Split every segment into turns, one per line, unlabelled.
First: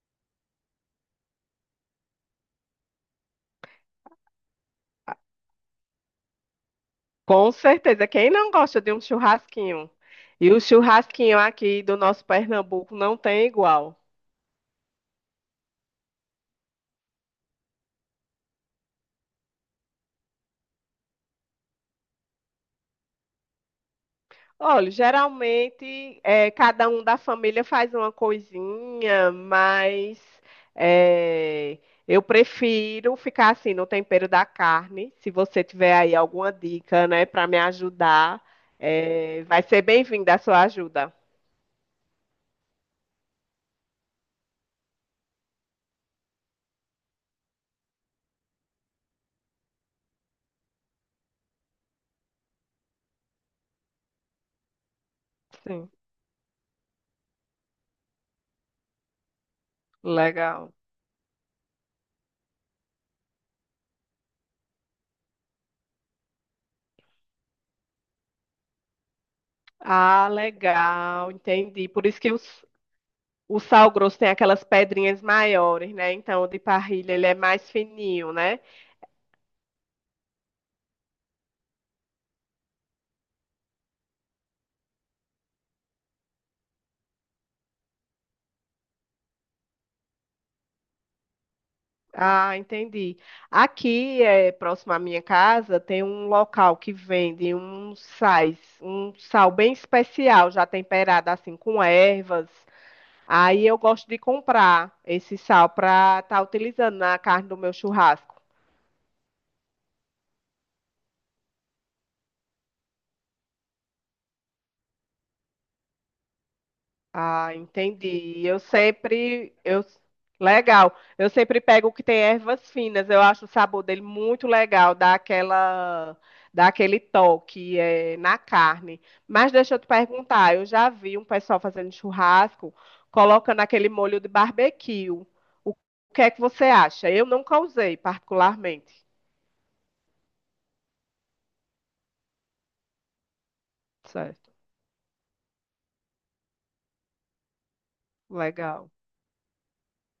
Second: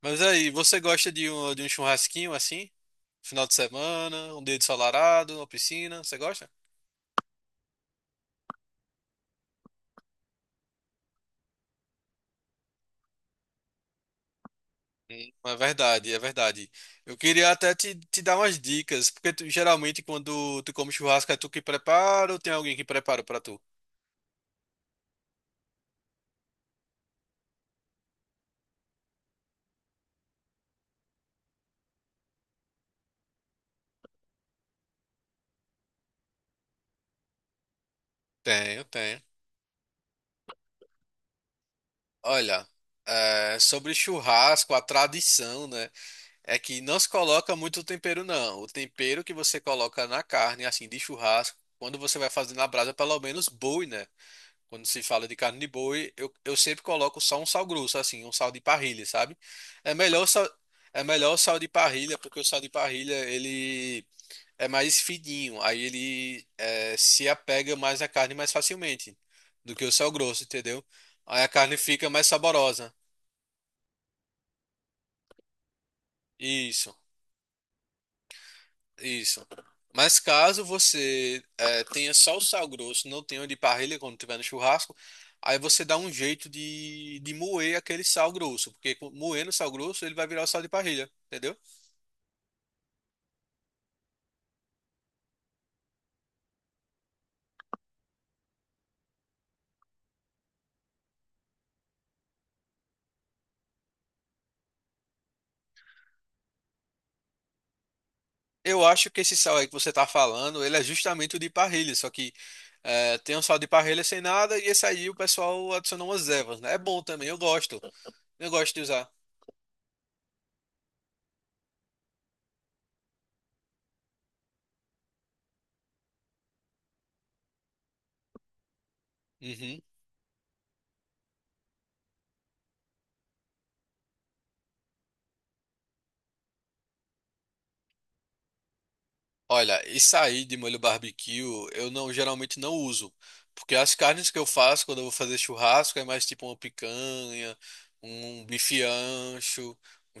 Mas aí, você gosta de um churrasquinho assim? Final de semana, um dia ensolarado, uma piscina, você gosta?
Com certeza. Quem não gosta de um churrasquinho? E o churrasquinho aqui do nosso Pernambuco não tem igual.
Sim. É verdade. Eu queria até te dar umas dicas, porque geralmente quando tu come churrasco é tu que prepara ou tem alguém que prepara pra tu?
Olha, geralmente cada um da família faz uma coisinha, mas eh, eu prefiro ficar assim no tempero da carne. Se você tiver aí alguma dica, né, para me ajudar,
Tenho.
vai ser bem-vinda a sua ajuda.
Olha, sobre churrasco, a tradição, né, é que não se coloca muito tempero, não. O tempero que você coloca na carne, assim, de churrasco, quando você vai fazer na brasa, é pelo menos boi, né? Quando se fala de carne de
Sim,
boi, eu sempre coloco só um sal grosso, assim, um sal de parrilha, sabe? É melhor o sal,
legal.
é melhor o sal de parrilha, porque o sal de parrilha, ele é mais fininho, aí ele se apega mais à carne mais facilmente do que o sal
Ah,
grosso, entendeu?
legal,
Aí a carne
entendi. Por
fica
isso
mais
que eu.
saborosa.
O sal grosso tem aquelas pedrinhas maiores, né? Então, o de
Isso.
parrilha, ele é mais fininho, né?
Isso. Mas caso você tenha só o sal grosso, não tenha o de parrilha quando tiver no churrasco, aí você dá um jeito de moer aquele sal grosso, porque moendo o sal grosso ele vai virar o sal de parrilha, entendeu?
Ah, entendi. Aqui, é, próximo à minha casa, tem um local que vende um sais, um sal bem especial, já temperado assim com ervas. Aí eu gosto de comprar esse sal para estar utilizando na carne do meu churrasco.
Eu acho que esse sal aí que você tá falando, ele é justamente o de parrilha, só que tem um sal de parrilha sem nada e esse aí o pessoal adicionou umas ervas, né? É bom também, eu
Ah,
gosto.
entendi.
Eu
Eu
gosto de usar.
sempre, eu, legal. Eu sempre pego o que tem ervas finas. Eu acho o sabor dele muito legal, dá aquela, dá aquele toque na carne. Mas deixa eu
Uhum.
te perguntar, eu já vi um pessoal fazendo churrasco, colocando aquele molho de barbecue. O que é que você acha? Eu nunca usei particularmente.
Olha, isso aí de molho barbecue eu não geralmente não uso, porque as carnes que eu
Certo.
faço quando eu vou fazer churrasco é mais tipo uma picanha, um bife
Legal.
ancho, um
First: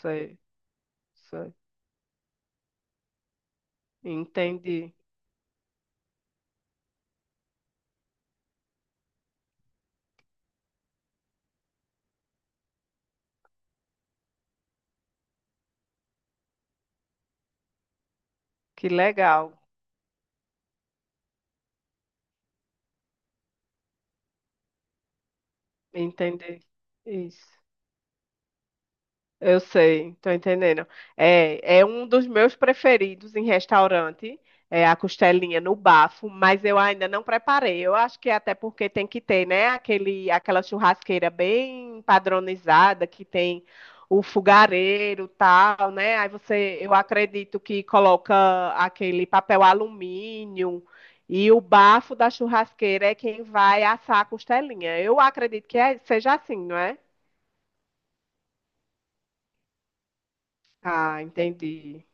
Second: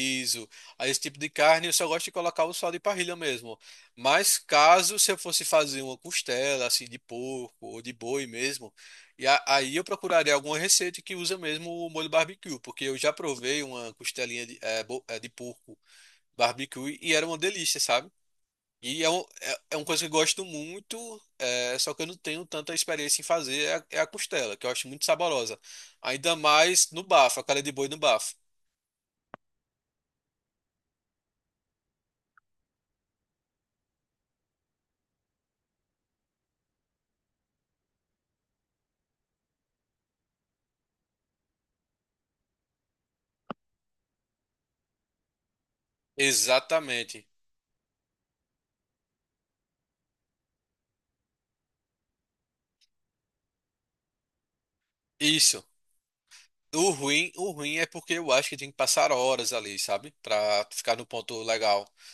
Sei,
Aí esse tipo de
sei.
carne eu só gosto de colocar o sal de parrilha mesmo. Mas
Entendi.
caso se eu fosse fazer uma costela assim de porco ou de boi mesmo, aí eu procuraria alguma receita que usa mesmo o molho barbecue, porque eu já provei uma costelinha de, eh, bo- eh, de porco barbecue e era uma delícia, sabe?
Que legal.
É uma coisa que eu gosto muito, só que eu não tenho tanta experiência em fazer, é a costela, que eu acho muito saborosa. Ainda
Entendi.
mais no bafo, a
Isso.
cara de boi no bafo.
Eu sei, tô entendendo. É, é um dos meus preferidos em restaurante, é a costelinha no bafo, mas eu ainda não preparei. Eu acho que é até porque tem que ter, né, aquele, aquela churrasqueira bem padronizada que tem o fogareiro, tal, né? Aí você, eu
Exatamente.
acredito que coloca aquele papel alumínio e o bafo da churrasqueira é quem vai assar a costelinha. Eu
Isso.
acredito que é- seja assim, não
O
é?
ruim, o ruim é porque eu acho que tem que passar horas ali, sabe? Pra ficar no
Ah,
ponto legal.
entendi.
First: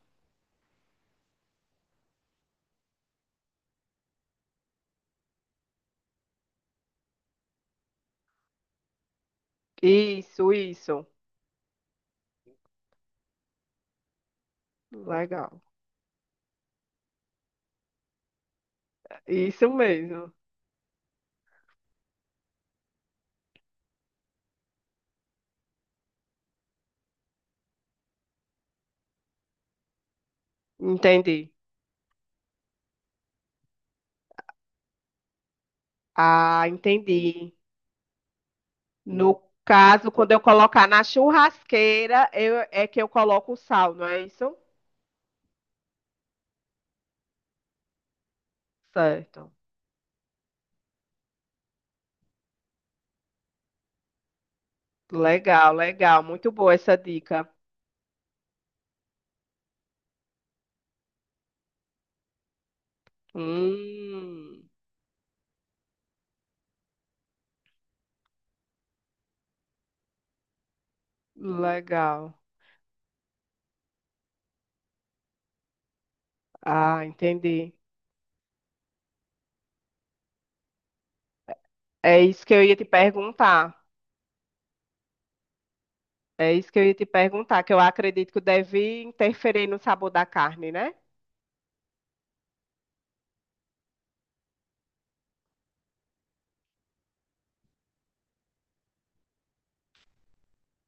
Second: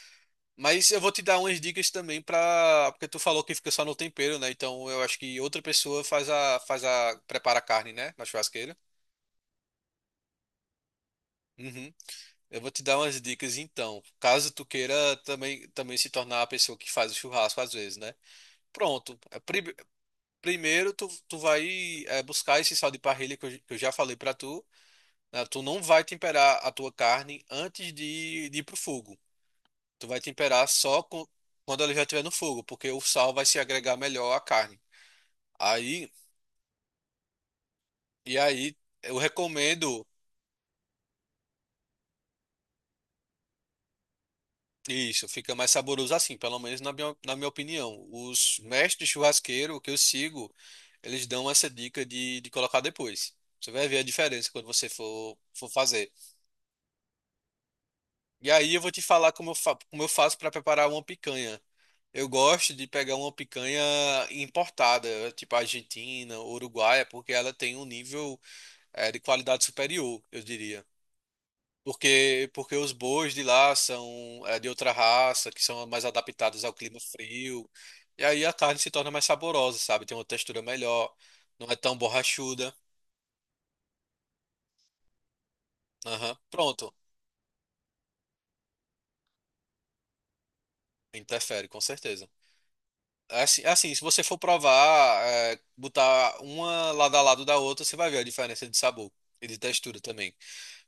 Mas eu vou te dar umas dicas também pra. Porque tu falou que fica só no tempero, né? Então eu acho que outra pessoa prepara a carne, né? Na churrasqueira.
Isso, isso.
Uhum. Eu vou te dar umas dicas então, caso tu queira
Legal.
também, também se tornar a pessoa que faz o churrasco às vezes, né? Pronto, é,
Isso
pri-
mesmo.
primeiro tu vai buscar esse sal de parrilha que eu já falei pra tu, né? Tu não vai temperar a tua carne antes de ir pro fogo. Tu vai temperar só com-
Entendi.
quando ela já estiver no fogo, porque o sal vai se agregar melhor à carne. Aí,
Ah, entendi.
aí eu
No
recomendo
caso, quando eu colocar na churrasqueira, eu- é que eu coloco o sal, não é isso?
isso, fica mais saboroso assim, pelo menos na minha opinião. Os mestres
Certo.
churrasqueiros que eu sigo eles dão essa dica de colocar depois. Você vai ver a diferença quando você for
Legal,
fazer.
legal. Muito boa essa dica.
E aí eu vou te falar como eu, fa como eu faço para preparar uma picanha. Eu gosto de pegar uma picanha
Hum,
importada, tipo argentina, uruguaia, porque ela tem um nível de qualidade superior, eu diria.
legal.
Porque os bois de lá são de outra raça, que são mais adaptados ao clima
Ah,
frio.
entendi.
E aí a carne se torna mais saborosa, sabe? Tem uma textura melhor, não é tão
É isso que eu
borrachuda.
ia te perguntar.
Aham.
É isso que eu ia
Pronto.
te perguntar, que eu acredito que deve interferir no sabor da carne, né?
Interfere, com certeza. É assim, se você for provar, botar uma lado a lado da outra, você vai ver a diferença de sabor e de textura também.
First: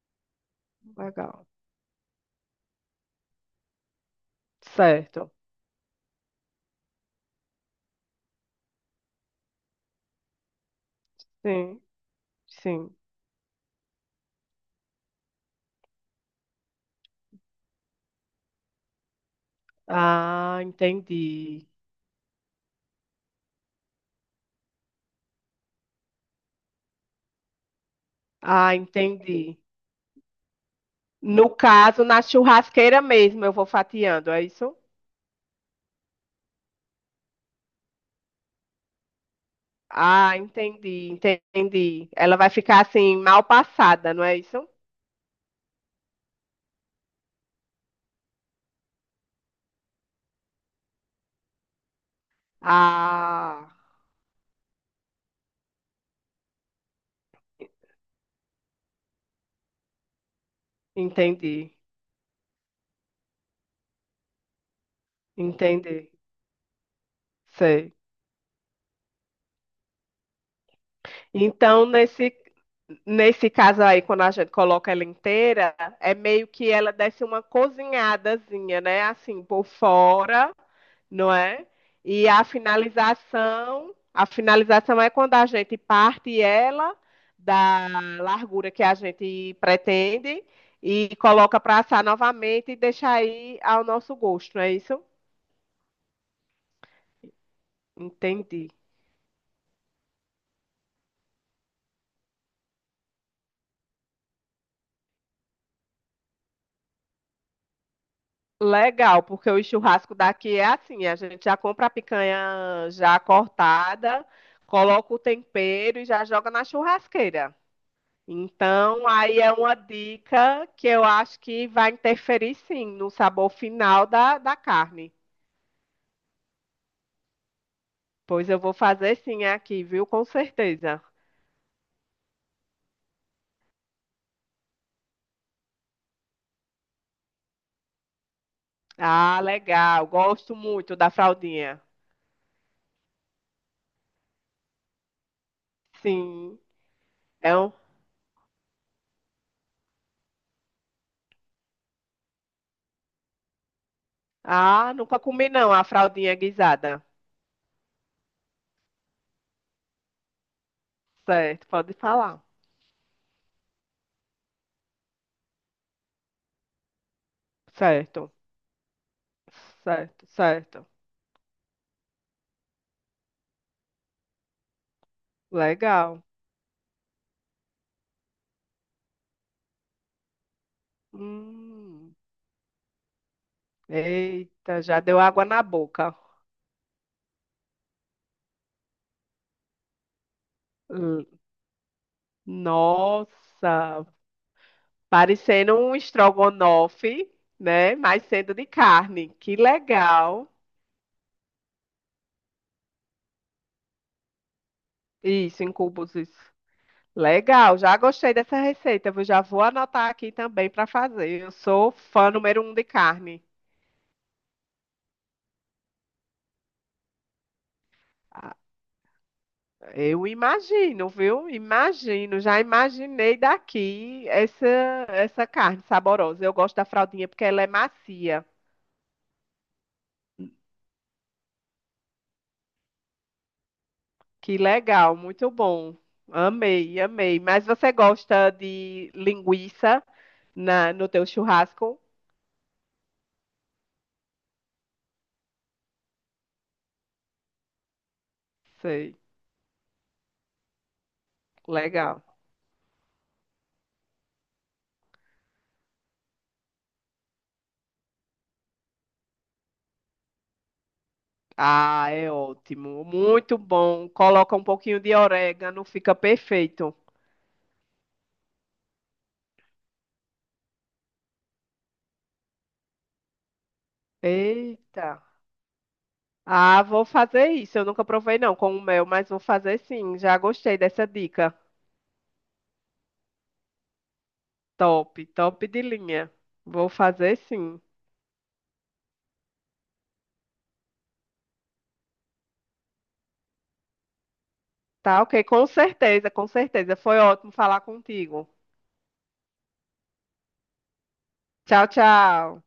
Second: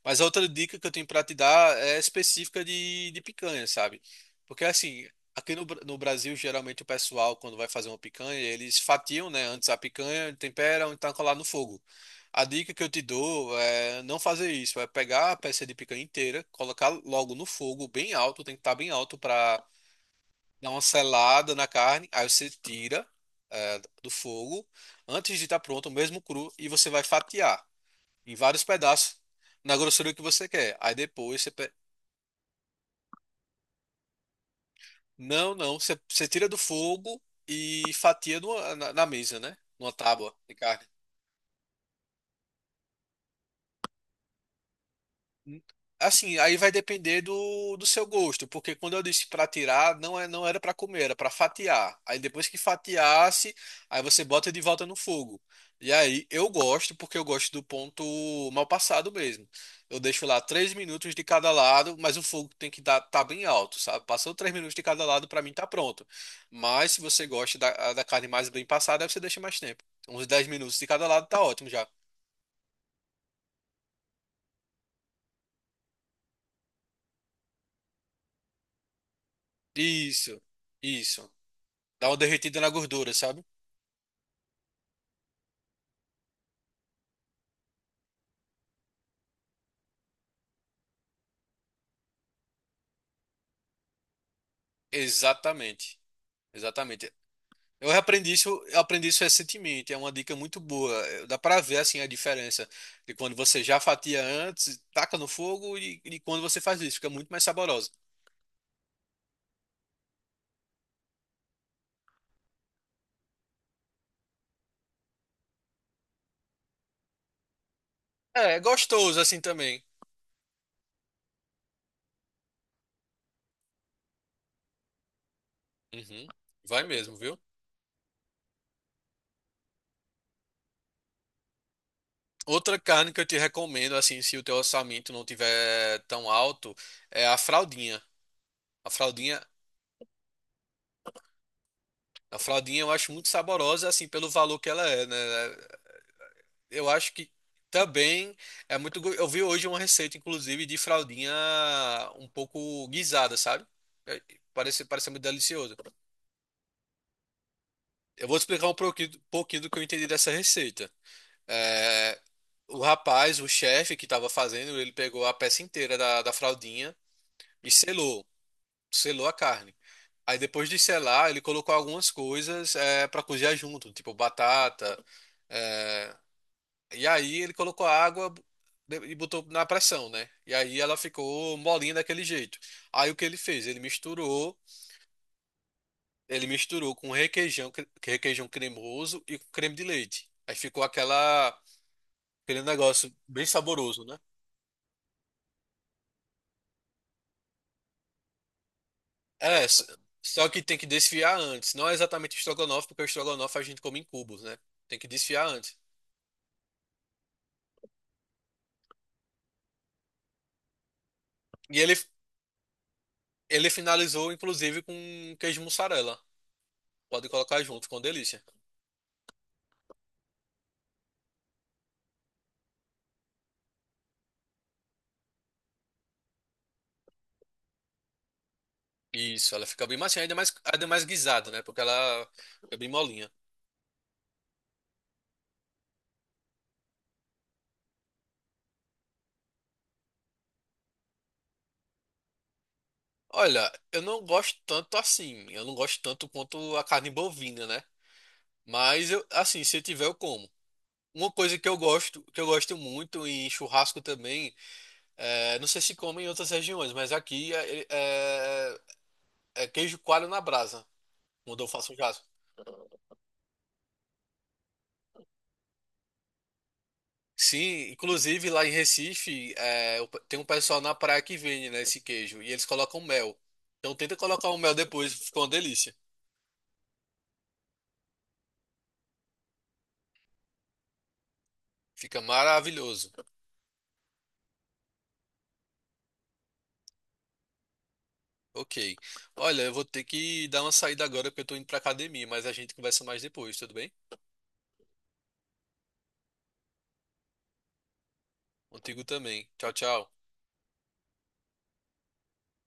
Mas a outra dica que eu tenho pra te
Legal.
dar é específica de picanha, sabe? Porque assim,
Certo.
aqui no, Bra- no Brasil, geralmente o pessoal, quando vai fazer uma picanha, eles fatiam, né, antes a picanha, temperam e tacam lá no
Sim,
fogo. A dica que eu
sim.
te dou é não fazer isso, é pegar a peça de picanha inteira, colocar logo no fogo, bem alto, tem que estar bem alto para
Ah,
dá uma selada na
entendi.
carne, aí você tira do fogo antes de estar pronto, mesmo cru, e você vai fatiar em vários
Ah,
pedaços
entendi.
na grossura que você quer. Aí depois
No
você
caso, na churrasqueira mesmo, eu vou fatiando, é isso?
não, não, você tira do fogo e fatia na mesa, né? Numa tábua
Ah,
de carne.
entendi, entendi. Ela vai ficar assim, mal passada, não é isso?
Assim, aí vai depender do seu gosto, porque quando eu disse para tirar, não, não era para comer, era para fatiar. Aí depois que fatiasse,
Ah,
aí você bota de volta no fogo. E aí eu gosto, porque eu gosto do ponto mal passado mesmo. Eu deixo lá três minutos de cada
entendi,
lado, mas o fogo tem que estar bem alto, sabe? Passou três minutos de cada lado, para mim tá pronto.
entendi.
Mas se você gosta da,
Sei.
da carne mais bem passada, aí você deixa mais tempo. Uns 10 minutos de cada lado tá ótimo
Então,
já.
nesse, nesse caso aí, quando a gente coloca ela inteira, é meio que ela desce uma cozinhadazinha, né? Assim, por
Isso,
fora,
isso.
não é?
Dá uma
E
derretida na gordura, sabe?
a finalização é quando a gente parte ela da largura que a gente pretende e coloca para assar novamente e deixa aí ao nosso gosto, não é isso?
Exatamente. Exatamente. Eu aprendi isso,
Entendi.
eu aprendi isso recentemente, é uma dica muito boa. Dá pra ver assim a diferença de quando você já fatia antes, taca no fogo e quando você faz isso, fica muito mais saborosa.
Legal, porque o churrasco daqui é assim, a gente já compra a picanha já cortada, coloca o tempero e já joga na churrasqueira.
É, é
Então,
gostoso
aí
assim
é uma
também.
dica que eu acho que vai interferir sim no sabor final da, da carne.
Uhum. Vai mesmo, viu?
Pois eu vou fazer sim aqui, viu? Com certeza.
Outra carne que eu te recomendo assim, se o teu orçamento não tiver tão alto, é a fraldinha. A
Ah,
fraldinha,
legal. Gosto muito da fraldinha.
a fraldinha eu acho muito saborosa assim pelo valor que ela é, né?
Sim.
Eu acho que
É um...
também é muito. Eu vi hoje uma receita, inclusive, de fraldinha um pouco guisada, sabe? É, Parece,
Ah,
parece
nunca
muito
comi não
delicioso.
a fraldinha guisada.
Eu vou te explicar um pouquinho do que eu entendi dessa receita.
Certo, pode
É,
falar.
o rapaz, o chefe que estava fazendo, ele pegou a peça inteira da fraldinha e selou,
Certo.
selou a carne.
Certo,
Aí depois de
certo.
selar, ele colocou algumas coisas para cozinhar junto, tipo batata, é,
Legal.
e aí ele colocou a água e botou na pressão, né? E aí ela ficou molinha
Hum,
daquele jeito. Aí o que ele fez? Ele misturou,
eita, já deu água na boca.
ele misturou com requeijão, requeijão cremoso e com creme de leite. Aí ficou
Hum,
aquela, aquele negócio bem saboroso,
nossa,
né?
parecendo um estrogonofe, né? Mas sendo de carne. Que
É, s- só
legal.
que tem que desfiar antes. Não é exatamente estrogonofe, porque o estrogonofe a gente come em cubos, né? Tem que desfiar
Isso, em
antes.
cubos, isso. Legal, já gostei dessa receita. Eu já vou anotar aqui também para fazer. Eu
E
sou
ele,
fã número um de carne.
ele finalizou, inclusive, com queijo mussarela. Pode colocar junto, ficou uma delícia.
Eu imagino, viu? Imagino, já imaginei daqui essa essa carne saborosa. Eu gosto da fraldinha porque ela é macia.
Isso, ela fica bem macia, ainda mais guisada, né? Porque ela é bem molinha.
Que legal, muito bom. Amei, amei. Mas você gosta de linguiça na, no teu churrasco?
Olha, eu não gosto tanto assim. Eu não gosto tanto quanto a carne bovina, né? Mas
Sei,
eu, assim, se tiver, eu como. Uma coisa
legal.
que eu gosto muito em churrasco também, é, não sei se come em outras regiões, mas é queijo coalho na brasa, quando eu faço um
Ah,
churrasco.
é ótimo, muito bom. Coloca um pouquinho de orégano, fica perfeito.
Sim, inclusive lá em Recife, tem um pessoal na praia que vende, né, esse queijo, e eles colocam mel. Então tenta colocar o mel
Eita.
depois, fica uma delícia.
Ah, vou fazer isso. Eu nunca provei não com o mel, mas vou fazer sim. Já gostei dessa dica.
Fica maravilhoso.
Top, top de linha. Vou fazer sim.
Ok. Olha, eu vou ter que dar uma saída agora porque eu tô indo pra academia, mas a gente conversa mais depois, tudo bem?
Tá ok, com certeza, com certeza. Foi ótimo falar contigo.
Contigo também. Tchau, tchau.
Tchau, tchau.